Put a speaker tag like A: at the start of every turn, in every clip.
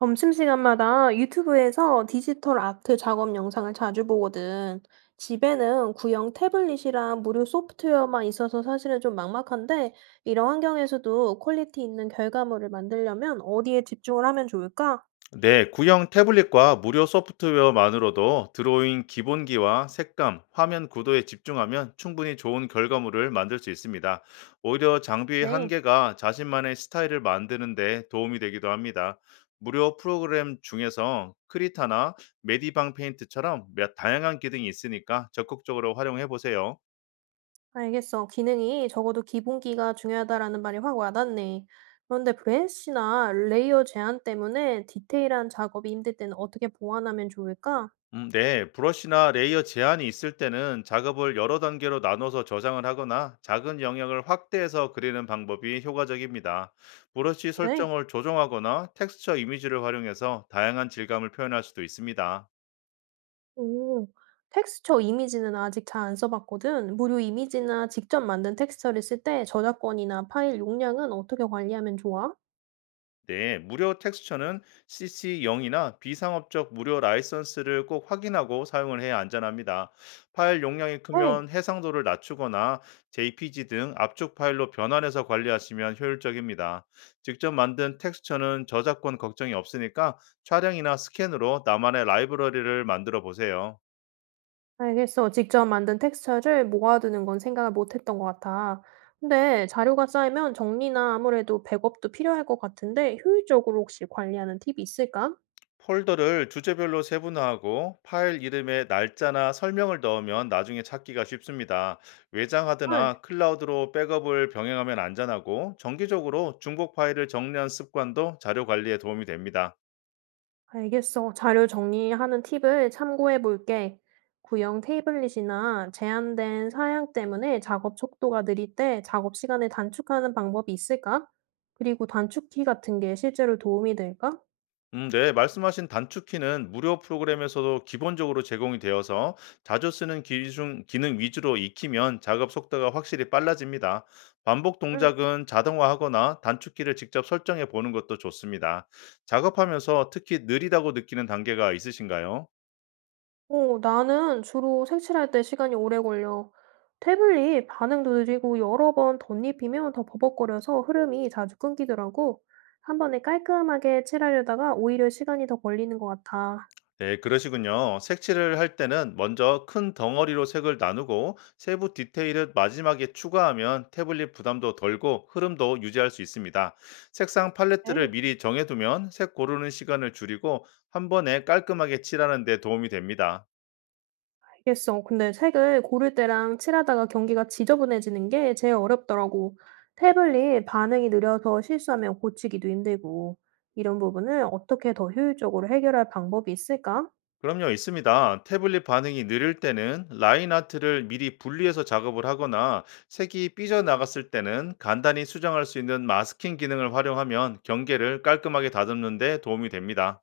A: 점심시간마다 유튜브에서 디지털 아트 작업 영상을 자주 보거든. 집에는 구형 태블릿이랑 무료 소프트웨어만 있어서 사실은 좀 막막한데, 이런 환경에서도 퀄리티 있는 결과물을 만들려면 어디에 집중을 하면 좋을까?
B: 네, 구형 태블릿과 무료 소프트웨어만으로도 드로잉 기본기와 색감, 화면 구도에 집중하면 충분히 좋은 결과물을 만들 수 있습니다. 오히려 장비의
A: 네,
B: 한계가 자신만의 스타일을 만드는데 도움이 되기도 합니다. 무료 프로그램 중에서 크리타나 메디방 페인트처럼 몇 다양한 기능이 있으니까 적극적으로 활용해 보세요.
A: 알겠어. 기능이 적어도 기본기가 중요하다라는 말이 확 와닿네. 그런데 브레시나 레이어 제한 때문에 디테일한 작업이 힘들 때는 어떻게 보완하면 좋을까?
B: 네. 브러쉬나 레이어 제한이 있을 때는 작업을 여러 단계로 나눠서 저장을 하거나 작은 영역을 확대해서 그리는 방법이 효과적입니다. 브러쉬
A: 그래.
B: 설정을 조정하거나 텍스처 이미지를 활용해서 다양한 질감을 표현할 수도 있습니다.
A: 오. 텍스처 이미지는 아직 잘 안 써 봤거든. 무료 이미지나 직접 만든 텍스처를 쓸 때 저작권이나 파일 용량은 어떻게 관리하면 좋아?
B: 네, 무료 텍스처는 CC0이나 비상업적 무료 라이선스를 꼭 확인하고 사용을 해야 안전합니다. 파일 용량이
A: 네.
B: 크면 해상도를 낮추거나 JPG 등 압축 파일로 변환해서 관리하시면 효율적입니다. 직접 만든 텍스처는 저작권 걱정이 없으니까 촬영이나 스캔으로 나만의 라이브러리를 만들어 보세요.
A: 알겠어. 직접 만든 텍스처를 모아두는 건 생각을 못 했던 것 같아. 근데 자료가 쌓이면 정리나 아무래도 백업도 필요할 것 같은데 효율적으로 혹시 관리하는 팁이 있을까?
B: 폴더를 주제별로 세분화하고 파일 이름에 날짜나 설명을 넣으면 나중에 찾기가 쉽습니다. 외장하드나 클라우드로 백업을 병행하면 안전하고 정기적으로 중복 파일을 정리한 습관도 자료 관리에 도움이 됩니다.
A: 알겠어. 자료 정리하는 팁을 참고해 볼게. 구형 테이블릿이나 제한된 사양 때문에 작업 속도가 느릴 때 작업 시간을 단축하는 방법이 있을까? 그리고 단축키 같은 게 실제로 도움이 될까?
B: 네, 말씀하신 단축키는 무료 프로그램에서도 기본적으로 제공이 되어서 자주 쓰는 기준, 기능 위주로 익히면 작업 속도가 확실히 빨라집니다. 반복
A: 응.
B: 동작은 자동화하거나 단축키를 직접 설정해 보는 것도 좋습니다. 작업하면서 특히 느리다고 느끼는 단계가 있으신가요?
A: 나는 주로 색칠할 때 시간이 오래 걸려. 태블릿 반응도 느리고 여러 번 덧입히면 더 버벅거려서 흐름이 자주 끊기더라고. 한 번에 깔끔하게 칠하려다가 오히려 시간이 더 걸리는 것 같아.
B: 네, 그러시군요. 색칠을 할 때는 먼저 큰 덩어리로 색을 나누고 세부 디테일을 마지막에 추가하면 태블릿 부담도 덜고 흐름도 유지할 수 있습니다. 색상 팔레트를
A: 네.
B: 미리 정해두면 색 고르는 시간을 줄이고 한 번에 깔끔하게 칠하는 데 도움이 됩니다.
A: 알겠어. 근데 색을 고를 때랑 칠하다가 경기가 지저분해지는 게 제일 어렵더라고. 태블릿 반응이 느려서 실수하면 고치기도 힘들고. 이런 부분을 어떻게 더 효율적으로 해결할 방법이 있을까?
B: 그럼요, 있습니다. 태블릿 반응이 느릴 때는 라인 아트를 미리 분리해서 작업을 하거나 색이 삐져나갔을 때는 간단히 수정할 수 있는 마스킹 기능을 활용하면 경계를 깔끔하게 다듬는 데 도움이 됩니다.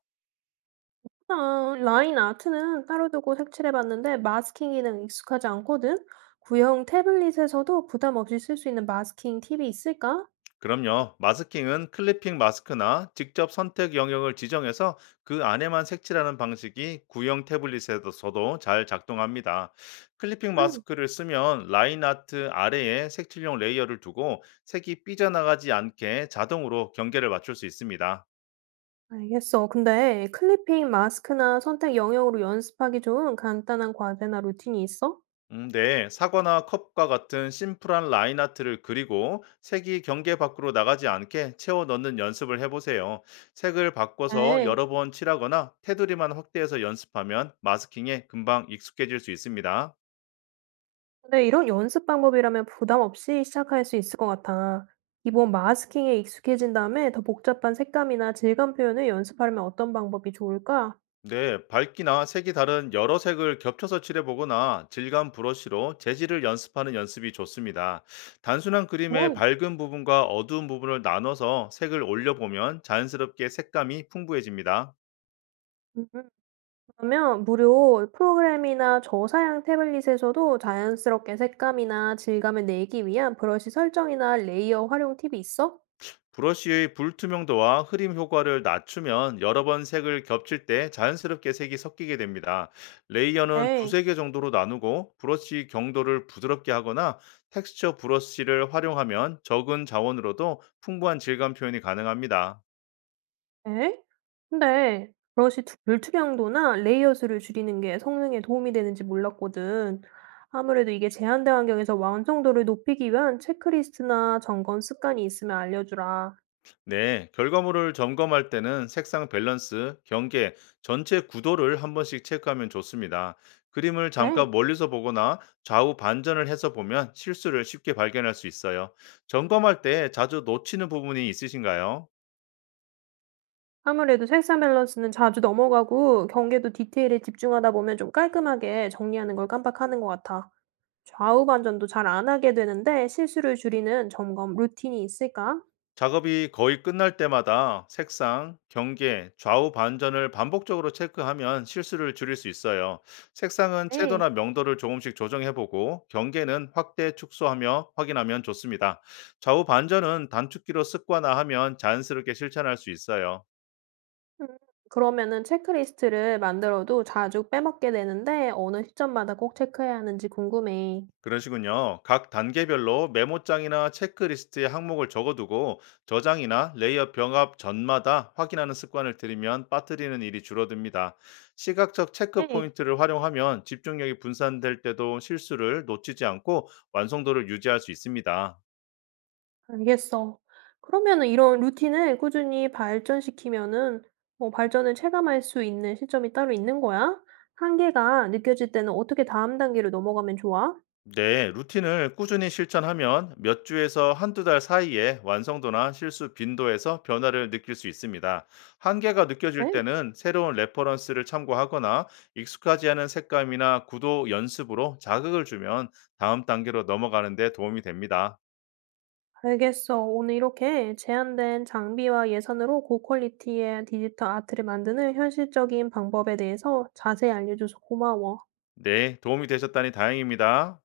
A: 아, 라인 아트는 따로 두고 색칠해봤는데 마스킹 기능 익숙하지 않거든? 구형 태블릿에서도 부담 없이 쓸 수 있는 마스킹 팁이 있을까?
B: 그럼요. 마스킹은 클리핑 마스크나 직접 선택 영역을 지정해서 그 안에만 색칠하는 방식이 구형 태블릿에서도 잘 작동합니다. 클리핑
A: 응,
B: 마스크를 쓰면 라인 아트 아래에 색칠용 레이어를 두고 색이 삐져나가지 않게 자동으로 경계를 맞출 수 있습니다.
A: 알겠어. 근데 클리핑 마스크나 선택 영역으로 연습하기 좋은 간단한 과제나 루틴이 있어?
B: 네, 사과나 컵과 같은 심플한 라인 아트를 그리고 색이 경계 밖으로 나가지 않게 채워 넣는 연습을 해보세요. 색을 바꿔서
A: 네.
B: 여러 번 칠하거나 테두리만 확대해서 연습하면 마스킹에 금방 익숙해질 수 있습니다.
A: 근데 이런 연습 방법이라면 부담 없이 시작할 수 있을 것 같아. 기본 마스킹에 익숙해진 다음에 더 복잡한 색감이나 질감 표현을 연습하려면 어떤 방법이 좋을까?
B: 네, 밝기나 색이 다른 여러 색을 겹쳐서 칠해보거나 질감 브러쉬로 재질을 연습하는 연습이 좋습니다. 단순한 그림의
A: 네.
B: 밝은 부분과 어두운 부분을 나눠서 색을 올려보면 자연스럽게 색감이 풍부해집니다.
A: 음, 그러면 무료 프로그램이나 저사양 태블릿에서도 자연스럽게 색감이나 질감을 내기 위한 브러쉬 설정이나 레이어 활용 팁이 있어?
B: 브러쉬의 불투명도와 흐림 효과를 낮추면 여러 번 색을 겹칠 때 자연스럽게 색이 섞이게 됩니다. 레이어는
A: 네.
B: 두세 개 정도로 나누고 브러쉬 경도를 부드럽게 하거나 텍스처 브러쉬를 활용하면 적은 자원으로도 풍부한 질감 표현이 가능합니다.
A: 네. 근데 브러쉬 투 물투명도나 레이어 수를 줄이는 게 성능에 도움이 되는지 몰랐거든. 아무래도 이게 제한된 환경에서 완성도를 높이기 위한 체크리스트나 점검 습관이 있으면 알려주라.
B: 네, 결과물을 점검할 때는 색상 밸런스, 경계, 전체 구도를 한 번씩 체크하면 좋습니다. 그림을
A: 네.
B: 잠깐 멀리서 보거나 좌우 반전을 해서 보면 실수를 쉽게 발견할 수 있어요. 점검할 때 자주 놓치는 부분이 있으신가요?
A: 아무래도 색상 밸런스는 자주 넘어가고 경계도 디테일에 집중하다 보면 좀 깔끔하게 정리하는 걸 깜빡하는 것 같아. 좌우 반전도 잘 안 하게 되는데 실수를 줄이는 점검 루틴이 있을까?
B: 작업이 거의 끝날 때마다 색상, 경계, 좌우 반전을 반복적으로 체크하면 실수를 줄일 수 있어요. 색상은
A: 네.
B: 채도나 명도를 조금씩 조정해보고 경계는 확대, 축소하며 확인하면 좋습니다. 좌우 반전은 단축키로 습관화하면 자연스럽게 실천할 수 있어요.
A: 음 그러면은 체크리스트를 만들어도 자주 빼먹게 되는데 어느 시점마다 꼭 체크해야 하는지 궁금해.
B: 그러시군요. 각 단계별로 메모장이나 체크리스트에 항목을 적어두고 저장이나 레이어 병합 전마다 확인하는 습관을 들이면 빠뜨리는 일이 줄어듭니다. 시각적 체크
A: 네,
B: 포인트를 활용하면 집중력이 분산될 때도 실수를 놓치지 않고 완성도를 유지할 수 있습니다.
A: 알겠어. 그러면은 이런 루틴을 꾸준히 발전시키면은 뭐 발전을 체감할 수 있는 시점이 따로 있는 거야? 한계가 느껴질 때는 어떻게 다음 단계로 넘어가면 좋아?
B: 네, 루틴을 꾸준히 실천하면 몇 주에서 한두 달 사이에 완성도나 실수 빈도에서 변화를 느낄 수 있습니다. 한계가 느껴질
A: 네,
B: 때는 새로운 레퍼런스를 참고하거나 익숙하지 않은 색감이나 구도 연습으로 자극을 주면 다음 단계로 넘어가는 데 도움이 됩니다.
A: 알겠어. 오늘 이렇게 제한된 장비와 예산으로 고퀄리티의 디지털 아트를 만드는 현실적인 방법에 대해서 자세히 알려줘서 고마워.
B: 네, 도움이 되셨다니 다행입니다.